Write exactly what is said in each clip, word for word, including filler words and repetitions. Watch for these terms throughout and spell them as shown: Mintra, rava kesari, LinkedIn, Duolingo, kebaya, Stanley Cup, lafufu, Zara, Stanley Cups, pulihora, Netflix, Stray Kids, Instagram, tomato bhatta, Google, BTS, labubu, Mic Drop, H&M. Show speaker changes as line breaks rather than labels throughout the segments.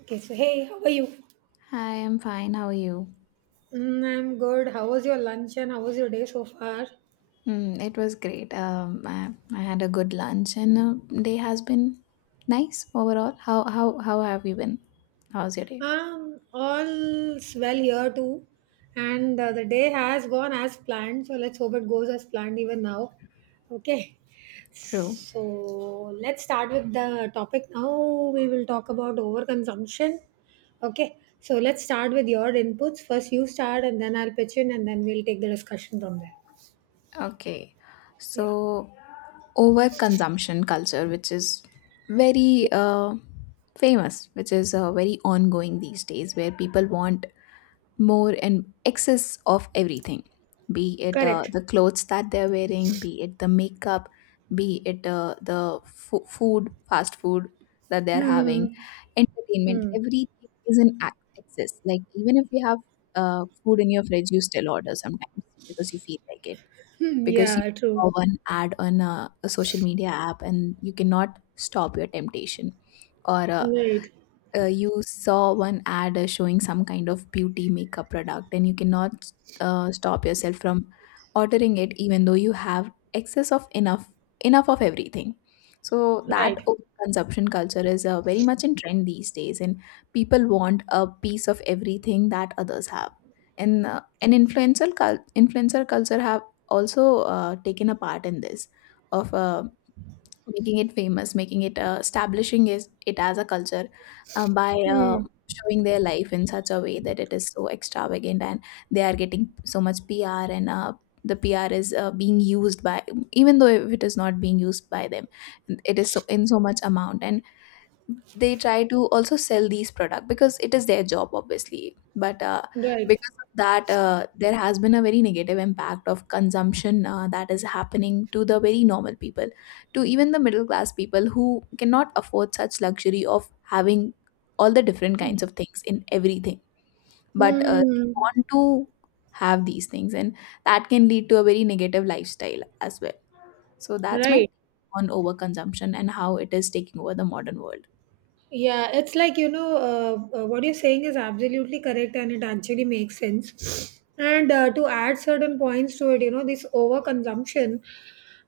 Okay, so hey, how are you?
Hi, I'm fine. How are you?
Mm, I'm good. How was your lunch and how was your day so far?
Mm, it was great. Um, I, I had a good lunch, and uh, day has been nice overall. How how how have you been? How's your day?
Um, all's well here too. And uh, the day has gone as planned. So let's hope it goes as planned even now. Okay.
True.
So let's start with the topic now. We will talk about overconsumption. Okay. So let's start with your inputs. First, you start, and then I'll pitch in, and then we'll take the discussion from there.
Okay.
Yeah.
So overconsumption culture, which is very
Yeah.
uh, famous, which is uh, very ongoing these days, where people want more and excess of everything, be it uh,
Correct.
the clothes that they're wearing, be it the makeup, be it uh, the fo- food, fast food, that they're having,
Hmm.
entertainment,
Hmm.
everything is in ac- excess. Like even if you have uh, food in your fridge, you still order sometimes because you feel like it,
Hmm,
because you
yeah, true.
saw one ad on a, a social media app and you cannot stop your temptation, or uh,
Right,
uh, you saw one ad uh, showing some kind of beauty makeup product and you cannot uh, stop yourself from ordering it even though you have excess of enough enough of everything. So that
right.
over consumption culture is uh, very much in trend these days, and people want a piece of everything that others have. And uh, an influencer cul- influencer culture have also uh, taken a part in this of uh, making it famous, making it uh, establishing is, it as a culture, uh, by uh,
Hmm,
showing their life in such a way that it is so extravagant, and they are getting so much P R, and uh, the P R is uh, being used by, even though if it is not being used by them, it is so in so much amount. And they try to also sell these products because it is their job obviously, but uh,
right.
because of that, uh, there has been a very negative impact of consumption uh, that is happening to the very normal people, to even the middle class people who cannot afford such luxury of having all the different kinds of things in everything,
Hmm,
but
hmm,
uh,
hmm,
they
hmm.
want to have these things, and that can lead to a very negative lifestyle as well. So that's my
Right.
take on overconsumption and how it is taking over the modern world.
Yeah, it's like, you know, uh, uh, what you're saying is absolutely correct and it actually makes sense. And uh, to add certain points to it, you know, this overconsumption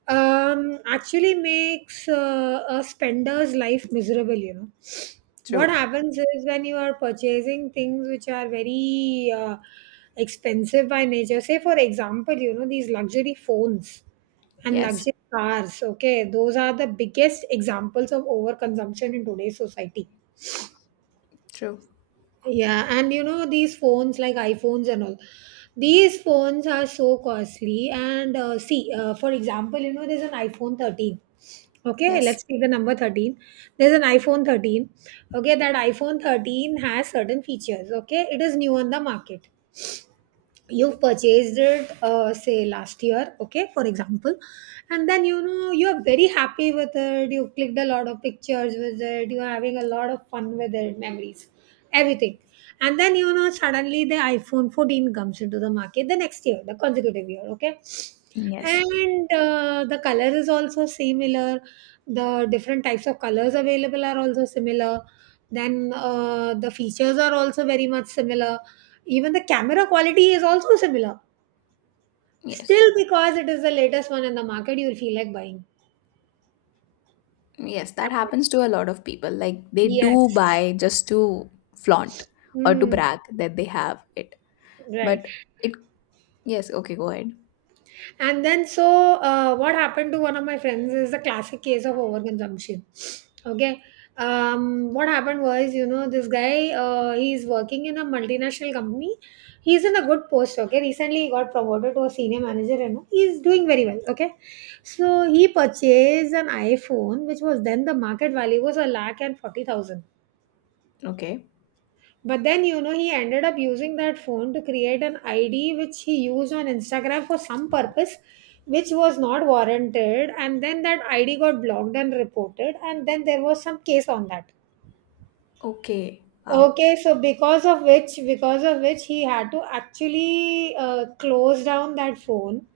um, actually makes uh, a spender's life miserable, you know. What
True.
happens is when you are purchasing things which are very uh, expensive by nature, say, for example, you know, these luxury phones and
Yes,
luxury cars. Okay, those are the biggest examples of overconsumption in today's society.
true.
Yeah, and you know, these phones like iPhones and all, these phones are so costly. And uh, see, uh, for example, you know, there's an iPhone thirteen. Okay,
Yes.
let's take the number thirteen. There's an iPhone thirteen. Okay, that iPhone thirteen has certain features. Okay, it is new on the market. You've purchased it uh, say last year, okay, for example, and then you know you're very happy with it. You clicked a lot of pictures with it. You're having a lot of fun with it, memories, everything. And then you know suddenly the iPhone fourteen comes into the market the next year, the consecutive year, okay.
Yes.
And uh, the color is also similar, the different types of colors available are also similar, then uh, the features are also very much similar, even the camera quality is also similar.
Yes,
Still, because it is the latest one in the market, you will feel like buying.
yes. That happens to a lot of people, like they do
Yes.
buy just to flaunt or to
Hmm.
brag that they have it.
Right.
But it, yes, okay, go ahead.
And then, so uh, what happened to one of my friends is the classic case of overconsumption. Okay. Um, what happened was, you know, this guy, uh, he's working in a multinational company. He's in a good post. Okay. Recently, he got promoted to a senior manager and he's doing very well. Okay. So he purchased an iPhone, which was then the market value was a lakh and forty thousand.
Okay.
But then, you know, he ended up using that phone to create an I D which he used on Instagram for some purpose which was not warranted. And then that I D got blocked and reported. And then there was some case on that.
Okay, wow.
Okay, so because of which, because of which he had to actually uh, close down that phone,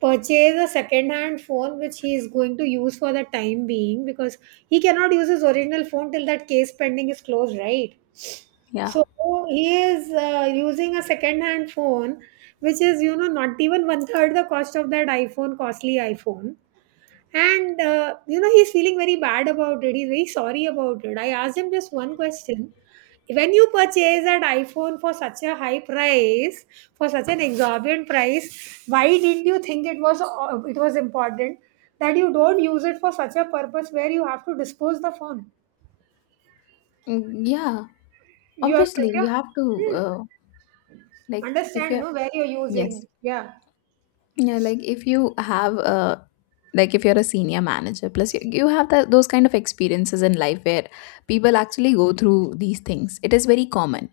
purchase a second-hand phone which he is going to use for the time being because he cannot use his original phone till that case pending is closed, right?
Yeah.
So he is uh, using a second-hand phone, which is you know not even one third the cost of that iPhone, costly iPhone. And uh, you know he's feeling very bad about it. He's very sorry about it. I asked him just one question: when you purchase that iPhone for such a high price, for such an exorbitant price, why didn't you think it was uh, it was important that you don't use it for such a purpose where you have to dispose the phone?
Mm, yeah.
You have
Obviously,
spent
you have to,
your...
uh, like, if
understand,
you're,
no, where you're
yes,
using. Yeah.
yeah, like if you have a, like if you're a senior manager, plus you, you have that those kind of experiences in life where people actually go through these things. It is very common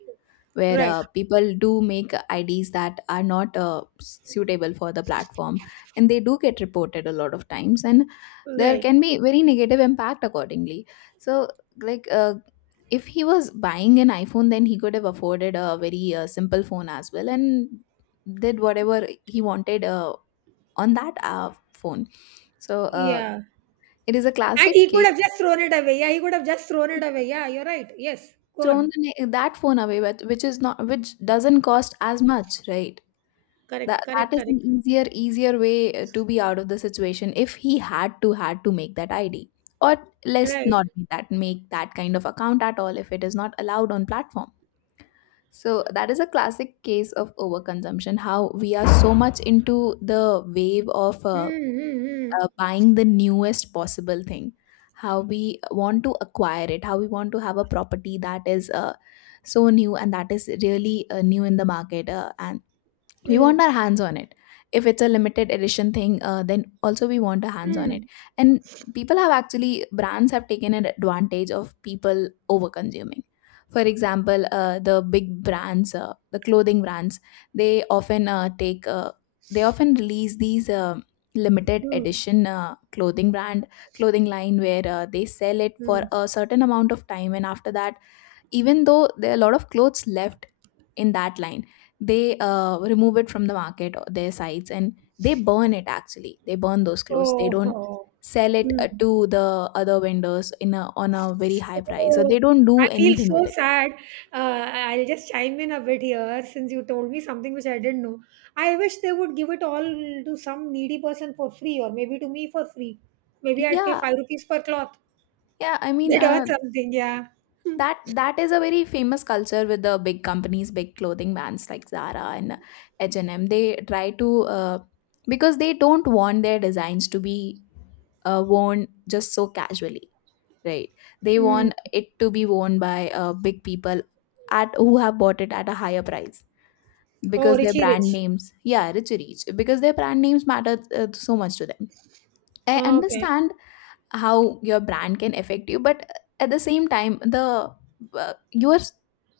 where
Right.
uh, people do make I Ds that are not uh, suitable for the platform, and they do get reported a lot of times, and there
Right.
can be very negative impact accordingly. So, like uh, if he was buying an iPhone, then he could have afforded a very uh, simple phone as well and did whatever he wanted uh, on that uh, phone. So uh,
Yeah.
it is a
And
classic
he could
case.
have just thrown it away. Yeah, he could have just thrown it away. Yeah, you're right. Yes. Go
Thrown
on.
the, na- that phone away, but which is not, which doesn't cost as much, right?
Correct.
That
Correct.
that is an
Correct.
easier easier way uh, to be out of the situation if he had to had to make that I D. Or let's
Right.
not be that, make that kind of account at all if it is not allowed on platform. So that is a classic case of overconsumption. How we are so much into the wave of uh, uh,
Mm-hmm.
buying the newest possible thing, how we want to acquire it, how we want to have a property that is uh, so new and that is really uh, new in the market, uh, and we
Mm-hmm.
want our hands on it. If it's a limited edition thing, uh, then also we want our hands on it.
Mm-hmm.
And people have actually brands have taken an advantage of people over consuming. For example, uh, the big brands, uh, the clothing brands, they often uh, take, uh, they often release these uh, limited edition uh, clothing brand clothing line, where uh, they sell it for
Mm-hmm.
a certain amount of time, and after that, even though there are a lot of clothes left in that line, they uh, remove it from the market or their sites, and they burn it. Actually, they burn those clothes, they
Oh.
don't
Oh.
sell it
Hmm.
uh, to the other vendors in a, on a very high price, or they
So,
don't
I
do
feel
anything
so
with it.
sad. Uh, I'll just chime in a bit here since you told me something which I didn't know. I wish they would give it all to some needy person for free, or maybe to me for free. Maybe I'd pay
Yeah,
five rupees per cloth.
yeah, I mean
That or
uh,
something, yeah.
that that is a very famous culture with the big companies, big clothing brands like Zara and H&M. They try to, uh, because they don't want their designs to be uh, worn just so casually, right? They
Mm.
want it to be worn by uh, big people at who have bought it at a higher price,
Oh,
because their
Richie
brand
Rich.
names, yeah, rich, rich, because their brand names matter uh, so much to them. I
Okay,
understand how your brand can affect you, but at the same time, the uh, you're s-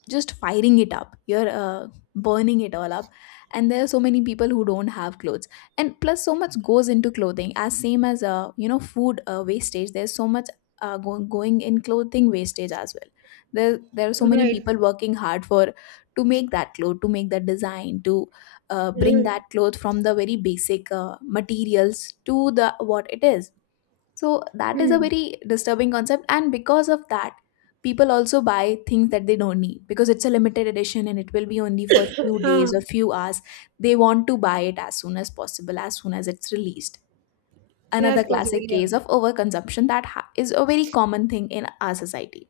just firing it up, you're uh, burning it all up. And there are so many people who don't have clothes. And plus, so much goes into clothing, as same as, uh, you know food uh, wastage. There's so much uh, going going in clothing wastage as well. There there are so many
right.
people working hard for, to make that cloth, to make that design, to uh, bring
Mm.
that cloth from the very basic uh, materials to the what it is. So that is a
Mm.
very disturbing concept, and because of that, people also buy things that they don't need because it's a limited edition and it will be only for few
Ah,
days or few hours. They want to buy it as soon as possible, as soon as it's released.
that's
Another
possible,
classic
yeah.
case of overconsumption that ha- is a very common thing in our society.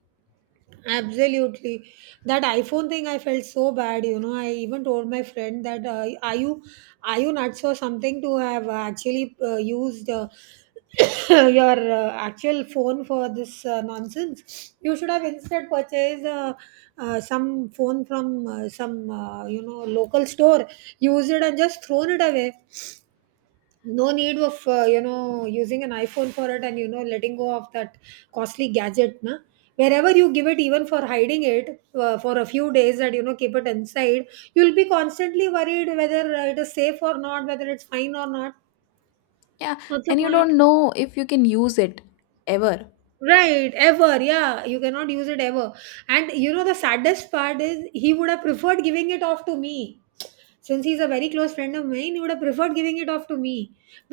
Absolutely. That iPhone thing, I felt so bad. You know, I even told my friend that uh, are you are you nuts or something to have uh, actually uh, used uh, your uh, actual phone for this uh, nonsense? You should have instead purchased uh, uh, some phone from uh, some uh, you know local store, used it and just thrown it away. No need of uh, you know using an iPhone for it, and you know letting go of that costly gadget, na. Wherever you give it, even for hiding it uh, for a few days, that you know keep it inside, you'll be constantly worried whether uh, it is safe or not, whether it's fine or not.
Yeah,
What's the
and you
point?
don't know if you can use it ever.
Right, ever. Yeah, you cannot use it ever. And you know the saddest part is he would have preferred giving it off to me. Since he's a very close friend of mine, he would have preferred giving it off to me.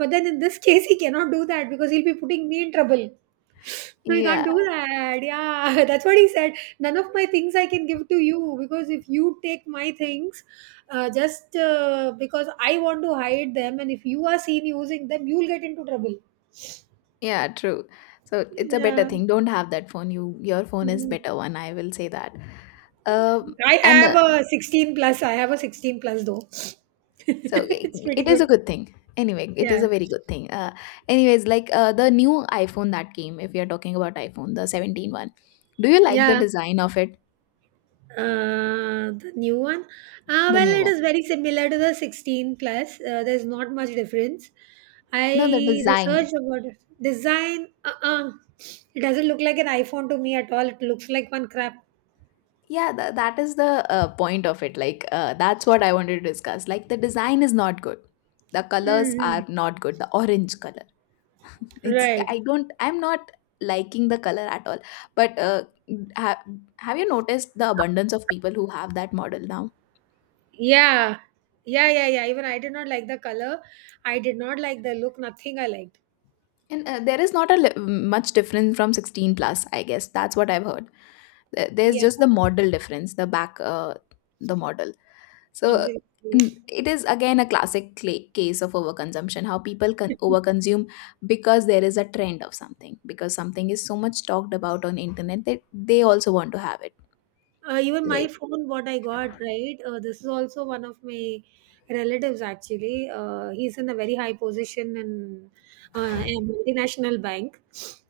But then in this case, he cannot do that because he'll be putting me in trouble. No, you can't
Yeah,
do that. Yeah, that's what he said. None of my things I can give to you because if you take my things, uh, just uh, because I want to hide them, and if you are seen using them, you'll get into trouble.
yeah, true. So it's a better
Yeah.
thing. Don't have that phone. You, your phone is better one. I will say that. Um,
I
and
have
uh,
a sixteen plus. I have a sixteen plus though.
So i-
It's pretty
it is a
good.
good thing. Anyway, it is
Yeah.
a very good thing. Uh, anyways, like uh, the new iPhone that came, if we are talking about iPhone, the seventeen one. Do you like the
Yeah.
design of it?
Uh, the new one, uh,
The
well,
new
it
one?
is very similar to the sixteen plus. uh, there's not much difference. I
No, the design.
researched about it. Design, uh-uh. It doesn't look like an iPhone to me at all. It looks like one crap.
Yeah, tha that is the uh, point of it. Like, uh, that's what I wanted to discuss. Like, the design is not good. The colors
Hmm.
are not good. The orange color. It's,
Right.
I don't, I'm not liking the color at all. But uh, have, have you noticed the abundance of people who have that model now?
Yeah, yeah yeah yeah even I did not like the color. I did not like the look, nothing I liked.
And uh, there is not a li- much difference from sixteen plus, I guess. That's what I've heard. There- There's
Yeah,
just the model difference, the back, uh, the model. So
absolutely.
n- it is again a classic cla- case of overconsumption, how people can overconsume because there is a trend of something, because something is so much talked about on internet that they also want to have it.
Uh, even my
Right.
phone, what I got, right? Uh, this is also one of my relatives, actually. Uh, he's in a very high position in uh, a multinational bank.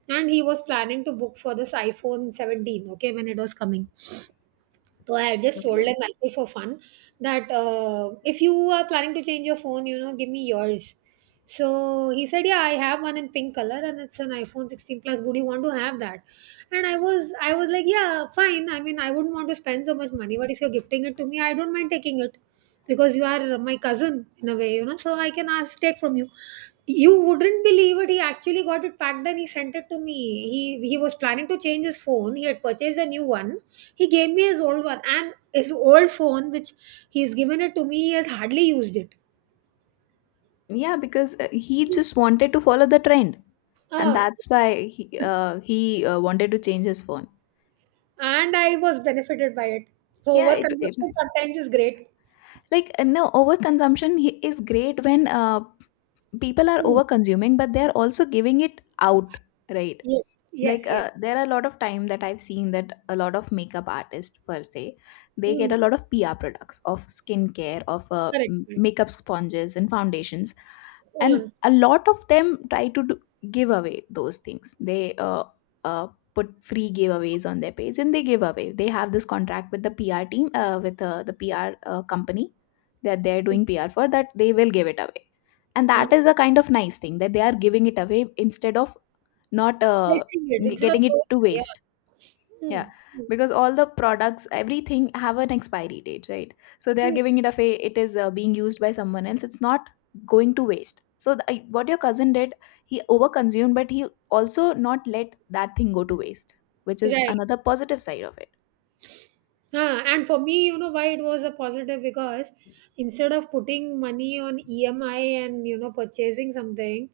And he was planning to book for this iPhone seventeen, okay, when it was coming. So I just told
Okay.
him actually for fun that uh, if you are planning to change your phone, you know, give me yours. So he said, yeah, I have one in pink color and it's an iPhone sixteen plus. Would you want to have that? And I was, I was like, yeah, fine. I mean, I wouldn't want to spend so much money, but if you're gifting it to me, I don't mind taking it because you are my cousin in a way, you know. So I can ask take from you. You wouldn't believe it. He actually got it packed and he sent it to me. He he was planning to change his phone. He had purchased a new one. He gave me his old one and his old phone, which he's given it to me. He has hardly used it.
Yeah, because uh, he just wanted to follow the trend, and
Ah,
that's why he, uh, he uh, wanted to change his phone.
and I was benefited by it. So
Yeah, it, it,
overconsumption sometimes is great.
like uh, no, overconsumption hi- is great when uh, people are
Mm.
over consuming, but they are also giving it out, right?
Yes,
Like
yes,
uh,
yes.
there are a lot of time that I've seen, that a lot of makeup artists per se, they get
Mm.
a lot of PR products of skincare, of uh,
Correct,
m-
correct.
makeup sponges and foundations, and
Mm.
a lot of them try to do, give away those things. They uh, uh, put free giveaways on their page, and they give away, they have this contract with the PR team, uh, with uh, the PR uh, company that they're
Mm.
doing PR for, that they will give it away. And
Uh,
that is a kind of nice thing, that they are giving it away instead of not uh,
flexing it instead of
getting it to
throwing it.
waste.
Yeah.
Yeah,
Mm. Mm.
because all the products, everything have an expiry date, right? So they are
Mm.
giving it away, it is uh, being used by someone else, it's not going to waste. So the, I- what your cousin did, he overconsumed, but he also not let that thing go to waste, which is
Right.
another positive side of it.
Ah, and for me, you know why it was a positive because instead of putting money on E M I and you know purchasing something,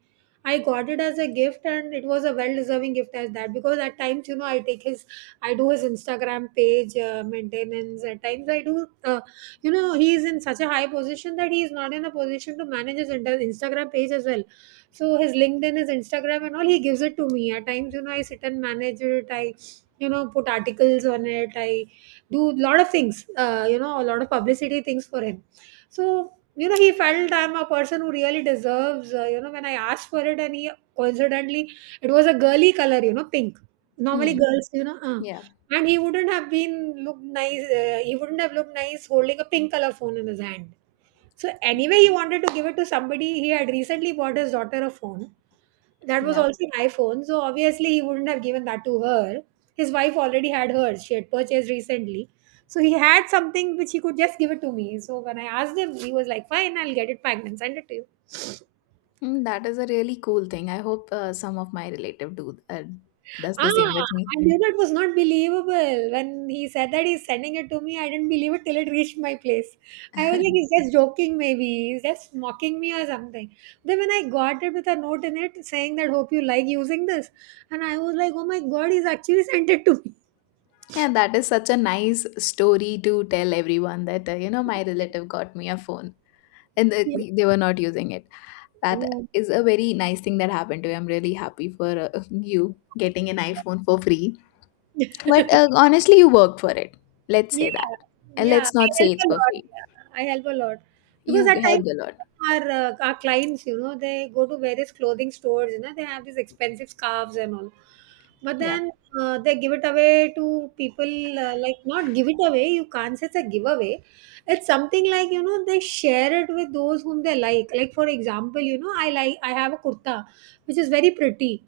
I got it as a gift and it was a well-deserving gift as that because at times you know I take his, I do his Instagram page uh, maintenance. At times I do, uh, you know, he is in such a high position that he is not in a position to manage his inter- Instagram page as well. So his LinkedIn, his Instagram, and all he gives it to me. At times you know I sit and manage it. I you know put articles on it. I do a lot of things uh, you know a lot of publicity things for him. So you know he felt I'm a person who really deserves uh, you know when I asked for it. And he, coincidentally, it was a girly color, you know pink. Normally
Mm,
girls, you know uh,
yeah.
and he wouldn't have been looked nice uh, he wouldn't have looked nice holding a pink color phone in his hand. So anyway, he wanted to give it to somebody. He had recently bought his daughter a phone, that was
Yeah.
also an iPhone, so obviously he wouldn't have given that to her. His wife already had hers, she had purchased recently. So he had something which he could just give it to me. So when I asked him, he was like, "Fine, I'll get it packed and send it to you."
Mm, that is a really cool thing. I hope uh, some of my relative do uh, does
Ah,
the same with me.
and you know, it was not believable. When he said that he's sending it to me, I didn't believe it till it reached my place. I was like, "He's just joking, maybe." He's just mocking me or something. Then when I got it with a note in it saying that, "Hope you like using this." And I was like, "Oh my God, he's actually sent it to me."
Yeah, that is such a nice story to tell everyone, that, uh, you know, my relative got me a phone, and uh, they were not using it. That
Yeah.
is a very nice thing that happened to you. I'm really happy for uh, you getting an iPhone for free. But uh, honestly, you worked for it. Let's say that.
Yeah,
And
yeah,
let's
I
not say
help
it's
a
for
lot.
free.
Yeah, I help a lot because
You
at times
helped a lot.
our uh, our clients, you know, they go to various clothing stores. You know, they have these expensive scarves and all, but
Yeah.
then uh, they give it away to people. Uh, like not give it away. You can't say it's a giveaway. It's something like, you know, they share it with those whom they like. Like, for example, you know, I like I have a kurta which is very pretty.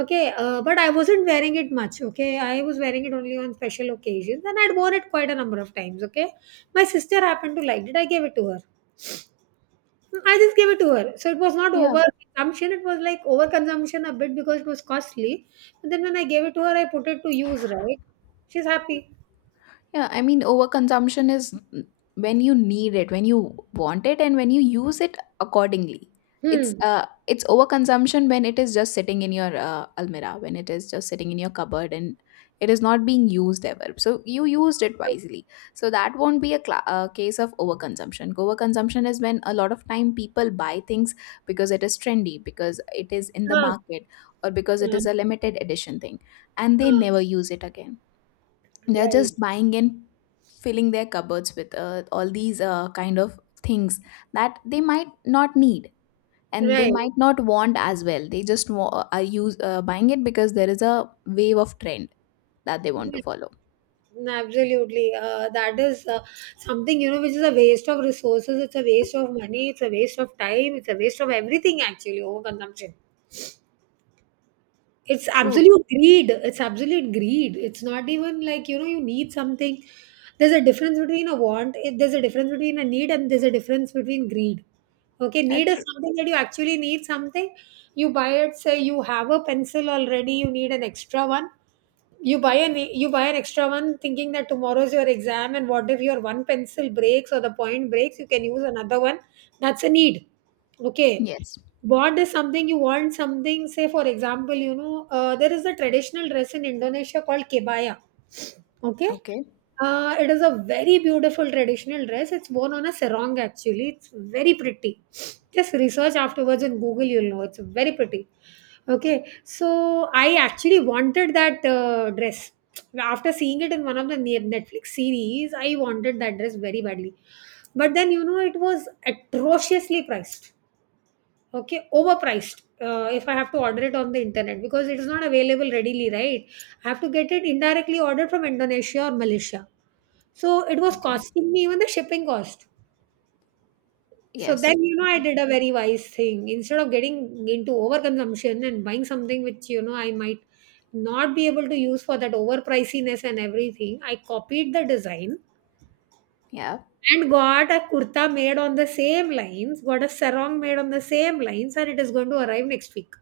Okay, uh, but I wasn't wearing it much. Okay, I was wearing it only on special occasions, and I'd worn it quite a number of times. Okay, my sister happened to like it. I gave it to her. Hmm, I just gave it to her. So it was not
Yeah.
overconsumption. It was like overconsumption a bit because it was costly. But then when I gave it to her, I put it to use. Right? She's happy.
Yeah, I mean, overconsumption is when you need it, when you want it, and when you use it accordingly. It's
Hmm.
uh, it's overconsumption when it is just sitting in your uh, almirah, when it is just sitting in your cupboard, and it is not being used ever. So you used it wisely. So that won't be a, cla a case of overconsumption. Overconsumption is when a lot of time people buy things because it is trendy, because it is in the
Ah,
market, or because it
ah,
is a limited edition thing, and they
ah.
never use it again. They're
Right.
just buying and filling their cupboards with uh, all these uh, kind of things that they might not need, and they
Right.
might not want as well. They just wa- uh, are use uh, buying it because there is a wave of trend that they want to follow.
No, absolutely. Uh, that is, uh, something, you know, which is a waste of resources. It's a waste of money. It's a waste of time. It's a waste of everything, actually, overconsumption. It's
True.
absolute greed. It's absolute greed. It's not even like, you know, you need something. There's a difference between a want, eh, there's a difference between a need, and there's a difference between greed. Okay,
Yeah,
need is
true.
something that you actually need something. You buy it. Say you have a pencil already, you need an extra one. You buy an you buy an extra one thinking that tomorrow's your exam, and what if your one pencil breaks or the point breaks, you can use another one. That's a need. Okay,
Yes.
bought is something you want something. Say, for example, you know, uh, there is a traditional dress in Indonesia called kebaya. Okay,
Okay.
uh, it is a very beautiful traditional dress. It's worn on a sarong, actually. It's very pretty. Just research afterwards in Google, you'll know. It's very pretty. Okay, so I actually wanted that uh, dress. After seeing it in one of the ne- Netflix series, I wanted that dress very badly. But then, you know, it was atrociously priced. Okay, overpriced. Uh, if I have to order it on the internet because it is not available readily, right? I have to get it indirectly ordered from Indonesia or Malaysia. So it was
Okay.
costing me even the shipping cost. So
Yes.
then, you know, I
Okay.
did a very wise thing. Instead of getting into overconsumption and buying something which, you know, I might not be able to use for that overpriciness and everything, I copied the design
Yeah.
and got a kurta made on the same lines, got a sarong made on the same lines, and it is going to arrive next week.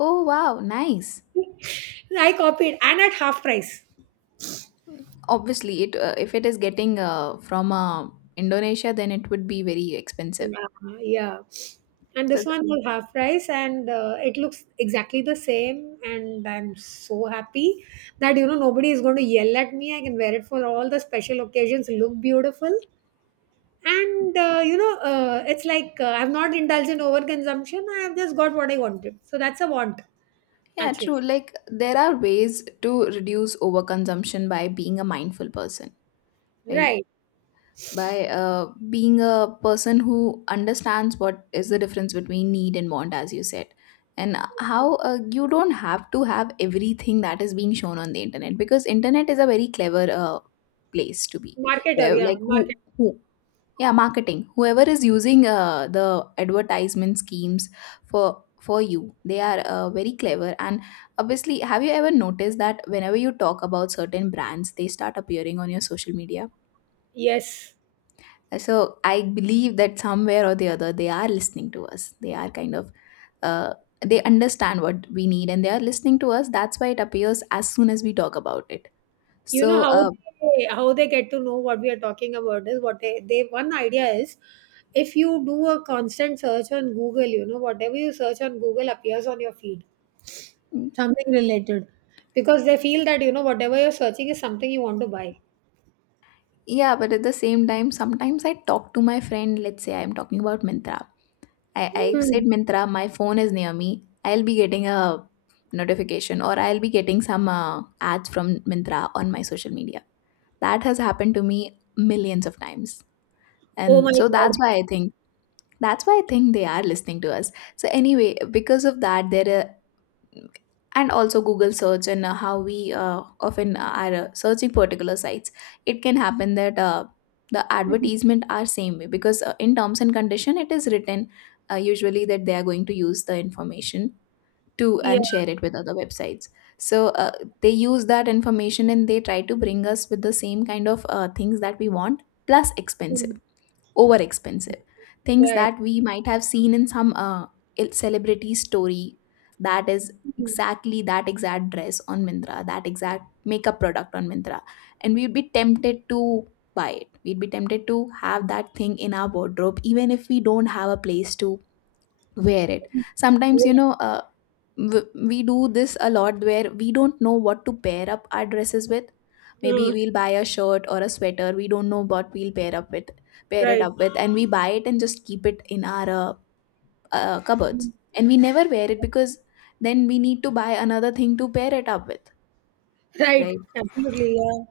Oh, wow, nice.
I copied, and at half price.
Obviously it, uh, if it is getting uh, from uh, Indonesia, then it would be very expensive.
Yeah, yeah. And
So
this one was half price, and uh, it looks exactly the same. And I'm so happy that, you know, nobody is going to yell at me. I can wear it for all the special occasions. Look beautiful, and uh, you know, uh, it's like, uh, I've not indulged in overconsumption. I have just got what I wanted. So that's a want,
yeah,
actually.
true. Like there are ways to reduce overconsumption by being a mindful person, right?
Right,
By uh, being a person who understands what is the difference between need and want, as you said, and how uh, you don't have to have everything that is being shown on the internet, because internet is a very clever uh, place to be.
marketer.
Uh,
Yeah,
like
market.
who, who yeah, marketing. Whoever is using uh, the advertisement schemes for for you, they are uh, very clever. And obviously, have you ever noticed that whenever you talk about certain brands, they start appearing on your social media?
Yes.
So I believe that somewhere or the other, they are listening to us. They are kind of, uh, they understand what we need, and they are listening to us. That's why it appears as soon as we talk about it.
You know
So,
how
Uh,
they, how they get to know what we are talking about is what they, they, one idea is if you do a constant search on Google, you know, whatever you search on Google appears on your feed, something related, because they feel that, you know, whatever you're searching is something you want to buy.
yeah, but at the same time, sometimes I talk to my friend. Let's say I'm talking about Mintra. I, I
Hmm.
said Mintra, my phone is near me. I'll be getting a notification, or I'll be getting some uh, ads from Mintra on my social media. That has happened to me millions of times.
Oh my
And so that's
God.
why I think that's why I think they are listening to us. So anyway, because of that, there are, and also Google search, and uh, how we uh, often uh, are uh, searching particular sites, it can happen that, uh, the
Hmm.
advertisement are same way, because uh, in terms and condition it is written, uh, usually, that they are going to use the information to
Yeah.
and share it with other websites. So, uh, they use that information and they try to bring us with the same kind of uh, things that we want, plus
Hmm.
expensive, over expensive things
Right.
that we might have seen in some uh, il- celebrity story. That is
Hmm.
exactly that exact dress on Mintra, that exact makeup product on Mintra, and we'd be tempted to buy it, we'd be tempted to have that thing in our wardrobe even if we don't have a place to wear it. Sometimes
Yeah.
you know uh, w- we do this a lot, where we don't know what to pair up our dresses with. Maybe
Uh,
we'll buy a shirt or a sweater, we don't know what we'll pair up with pair it
right,
up with and we buy it and just keep it in our uh, uh, cupboards, and we never wear it, because then we need to buy another thing to pair it up with,
right,
right?
absolutely, yeah.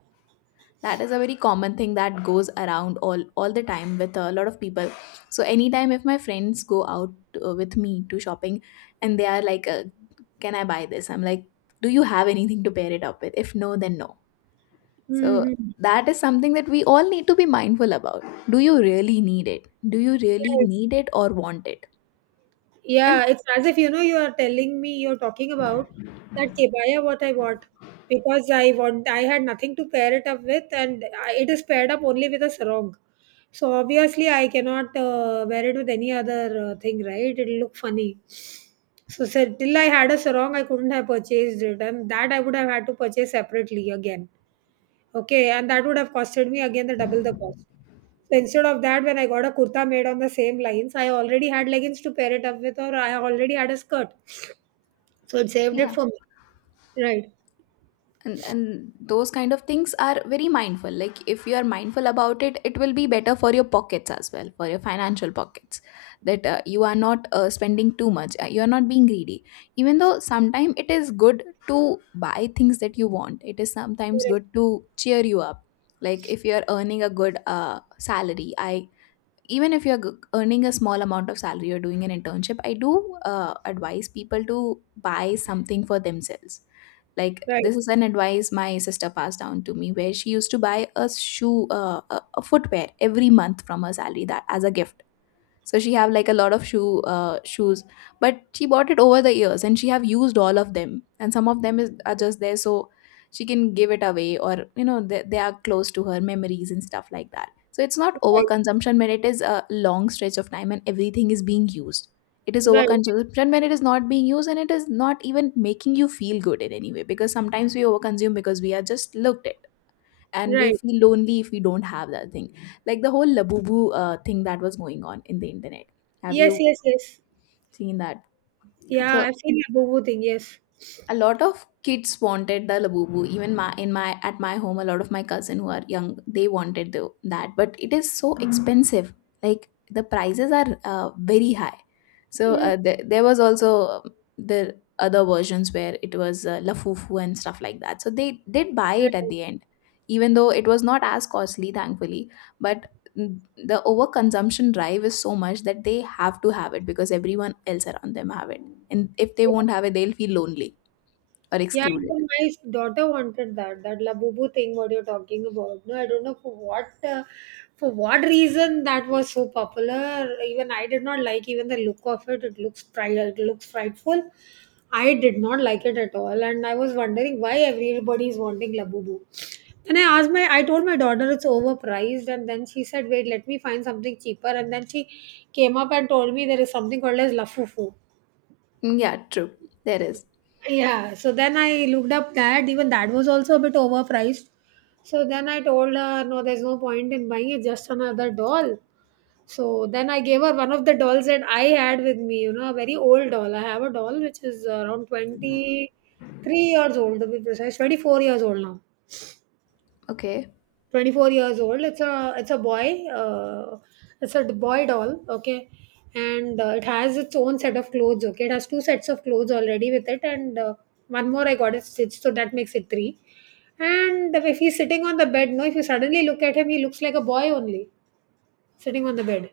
That is a very common thing that goes around all all the time with a lot of people. So anytime if my friends go out uh, with me to shopping, and they are like, uh, can I buy this, I'm like, do you have anything to pair it up with? If no, then no. So
Mhm.
that is something that we all need to be mindful about. Do you really need it do you really need it, or want it? And
Yeah, it's as if, you know, you are telling me you're talking about that kebaya what I want, because I want I had nothing to pair it up with, and I, it is paired up only with a sarong. So obviously I cannot uh, wear it with any other uh, thing, right? It'll look funny. So, sir, till I had a sarong, I couldn't have purchased it, and that I would have had to purchase separately again. Okay, and that would have costed me again the double the cost. So instead of that, when I got a kurta made on the same lines, I already had leggings to pair it up with, or I already had a skirt. So it saved it
yeah.
for me. Right.
and and those kind of things are very mindful. Like, if you are mindful about it it will be better for your pockets, as well for your financial pockets. That, uh, you are not, uh, spending too much, uh, you are not being greedy. Even though sometimes it is good to buy things that you want, it is sometimes
Right.
good to cheer you up. Like if you are earning a good uh, salary, I even if you're g- earning a small amount of salary or doing an internship, I do uh, advise people to buy something for themselves. Like,
Right.
this is an advice my sister passed down to me, where she used to buy a shoe uh, a, a footwear every month from her salary, that as a gift. So she have like a lot of shoe uh, shoes, but she bought it over the years and she have used all of them, and some of them is, are just there. So she can give it away, or you know they, they are close to her memories and stuff like that. So it's not
Right.
overconsumption when it is a long stretch of time and everything is being used. It is
Right.
overconsumption when it is not being used and it is not even making you feel good in any way, because sometimes we overconsume because we are just looked at, and we
Right.
feel lonely if we don't have that thing. Like the whole labubu uh, thing that was going on in the internet, have
Yes.
you
Yes. Yes.
seen that?
Yeah,
So
I've seen the boo boo thing. Yes.
a lot of kids wanted the labubu, even my in my at my home, a lot of my cousin who are young, they wanted the, that, but it is so expensive. Like the prices are uh, very high. So
Mm,
uh, the, there was also, um, the other versions where it was uh, lafufu and stuff like that, so they did buy
right.
it at the end, even though it was not as costly, thankfully. But mm, the overconsumption drive is so much that they have to have it because everyone else around them have it, and if they
Yeah.
won't have it, they'll feel lonely, are
Yeah,
excluded.
even my daughter wanted that, that labubu thing what you're talking about. No, I don't know for what, uh, for what reason that was so popular. Even I did not like even the look of it. It looks fri- it looks frightful. I did not like it at all, and I was wondering why everybody is wanting labubu. And I asked my, I told my daughter it's overpriced, and then she said, "Wait, let me find something cheaper." And then she came up and told me there is something called as lafufu.
Mm, yeah, true. There is.
Yeah, so then I looked up that even that was also a bit overpriced. So then I told her, no, there's no point in buying it, just another doll. So then I gave her one of the dolls that I had with me, you know, a very old doll. I have a doll which is around twenty-three years old, to be precise, twenty-four years old now.
Okay.
twenty-four years old. It's a it's a boy, uh, it's a boy doll. Okay, and uh, it has its own set of clothes. Okay, it has two sets of clothes already with it, and uh, one more I got it stitched, so that makes it three. And if he's sitting on the bed, no, if you suddenly look at him, he looks like a boy only, sitting on the bed.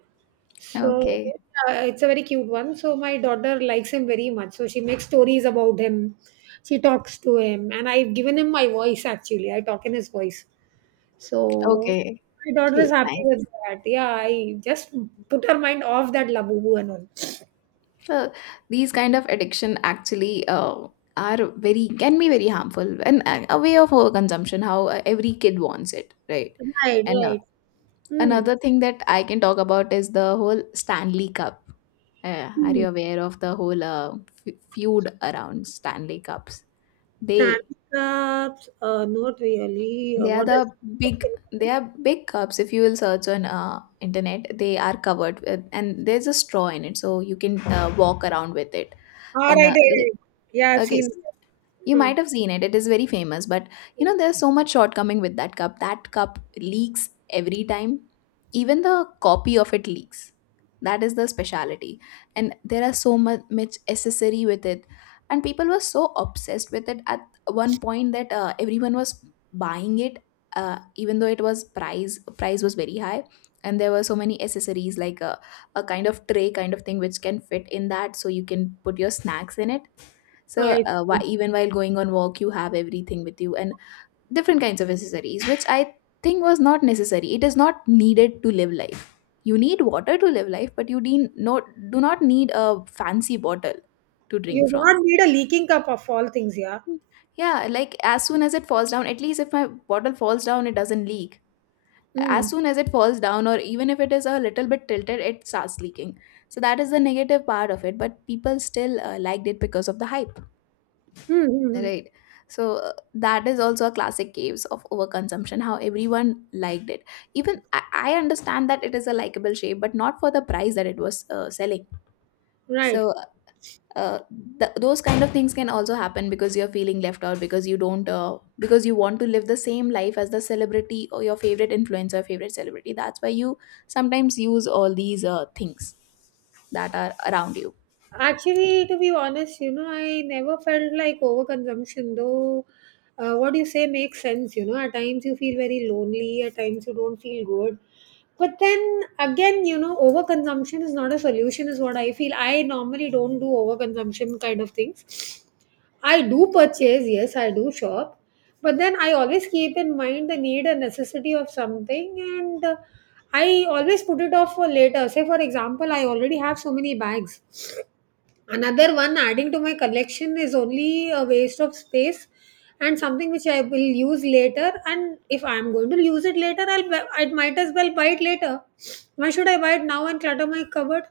So
Okay.
uh, it's a very cute one. So my daughter likes him very much, so she makes stories about him. She talks to him, and I've given him my voice. Actually, I talk in his voice. So
Okay.
my daughter is
Cute.
happy
Nice.
with that. Yeah, I just put her mind off that labubu and all.
So these kind of addiction actually, uh, are very can be very harmful, and uh, a way of overconsumption. How uh, every kid wants it, right?
Right,
And uh,
right. Hmm.
another thing that I can talk about is the whole Stanley Cup. Uh, are
Hmm.
you aware of the whole uh, f- feud around Stanley Cups? They
Stanley Cups, uh, not really. Uh,
they are
what
the
is what
big
can
they
you
are big cups. If you will search on uh, internet, they are covered with, and there's a straw in it so you can uh, walk around with it.
All right,
And
right,
uh, like,
right. Yeah, I've
okay,
seen
so
that.
you might
Hmm.
have seen it. It is very famous, but you know there's so much shortcoming with that cup. That cup leaks every time. Even the copy of it leaks. That is the speciality. And there are so much, much accessory with it. And people were so obsessed with it at one point that, uh, everyone was buying it, uh, even though it was price price was very high. And there were so many accessories, like a, a kind of tray kind of thing which can fit in that, so you can put your snacks in it. So,
I
uh, why,
see.
even while going on walk, you have everything with you, and different kinds of accessories, which I think was not necessary. It is not needed to live life. You need water to live life, but you, de- no, do not need a fancy bottle to drink
You
from.
don't need a leaking cup of all things, yeah.
Yeah, like as soon as it falls down, at least if my bottle falls down, it doesn't leak.
Hmm.
As soon as it falls down, or even if it is a little bit tilted, it starts leaking. So that is the negative part of it, but people still uh, liked it because of the hype.
Hmm, hmm, hmm.
Right. So uh, that is also a classic case of overconsumption, how everyone liked it. Even I, I understand that it is a likable shape, but not for the price that it was uh, selling.
Right.
So uh, th- those kind of things can also happen because you're feeling left out, because you don't, uh, because you want to live the same life as the celebrity or your favorite influencer, favorite celebrity. That's why you sometimes use all these uh, things that are around you.
Actually, to be honest, you know, I never felt like overconsumption, though uh, what you say makes sense. You know, at times you feel very lonely, at times you don't feel good. But then again, you know, overconsumption is not a solution, is what I feel. I normally don't do overconsumption kind of things. I do purchase, yes, I do shop. But then I always keep in mind the need and necessity of something, and uh, I always put it off for later. Say, for example, I already have so many bags. Another one adding to my collection is only a waste of space and something which I will use later. And if I'm going to use it later, I'll I might as well buy it later. Why should I buy it now and clutter my cupboard?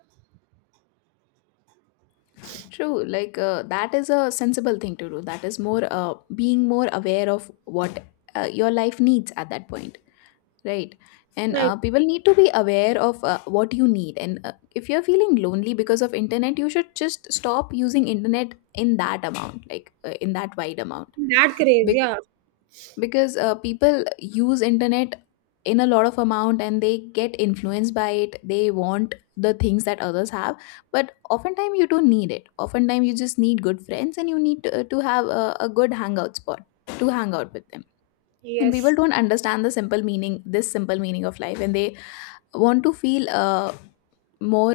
True, like uh, that is a sensible thing to do. That is more uh, being more aware of what uh, your life needs at that point, right? And
Like
uh, people need to be aware of uh, what you need. And uh, if you're feeling lonely because of internet, you should just stop using internet in that amount, like uh, in that wide amount,
that craze, yeah.
because uh, people use internet in a lot of amount and they get influenced by it, they want the things that others have. But oftentimes you don't need it, oftentimes you just need good friends, and you need to, to have a, a good hangout spot to hang out with them. And
Yes,
people don't understand the simple meaning this simple meaning of life, and they want to feel uh, more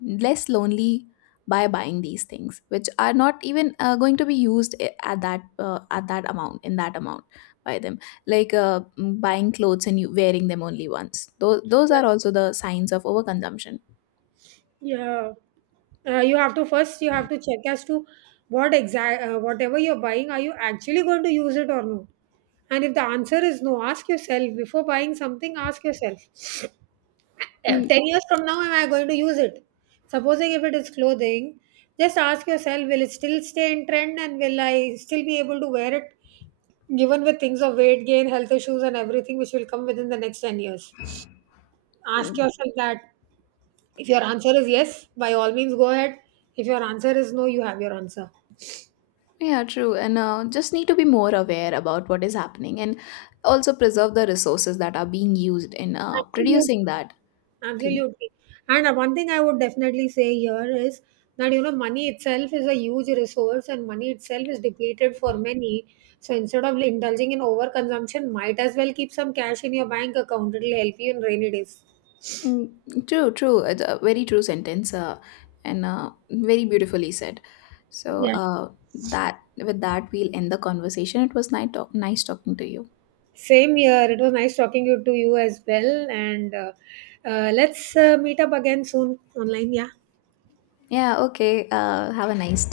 less lonely by buying these things which are not even uh, going to be used, I- at that uh, at that amount in that amount by them. Like, uh, mm, buying clothes and you wearing them only once, those those are also the signs of overconsumption.
yeah. Uh, you have to first you have to check as to what exact uh, whatever you're buying, are you actually going to use it or no? And if the answer is no, ask yourself before buying something. Ask yourself. Uh,
Mm,
ten years from now, am I going to use it, supposing if it is clothing? Just ask yourself, will it still stay in trend, and will I still be able to wear it, given with things of weight gain, health issues, and everything which will come within the next ten years? Ask
mm.
yourself that. If your answer is yes, by all means go ahead. If your answer is no, you have your answer.
Yeah, true, and uh, just need to be more aware about what is happening, and also preserve the resources that are being used in uh,
Absolutely.
producing that thing.
Absolutely. And uh, one thing I would definitely say here is that, you know, money itself is a huge resource, and money itself is depleted for many. So instead of indulging in overconsumption, might as well keep some cash in your bank account. It'll help you in rainy days.
Mm, true, true. It's a very true sentence, uh, and uh, very beautifully said. So
Yeah.
uh, that with that we'll end the conversation. It was nice talk- nice talking to you.
Same here. It was nice talking you, to you as well. And uh, uh, let's uh, meet up again soon online. Yeah.
Yeah. Okay. Uh, have a nice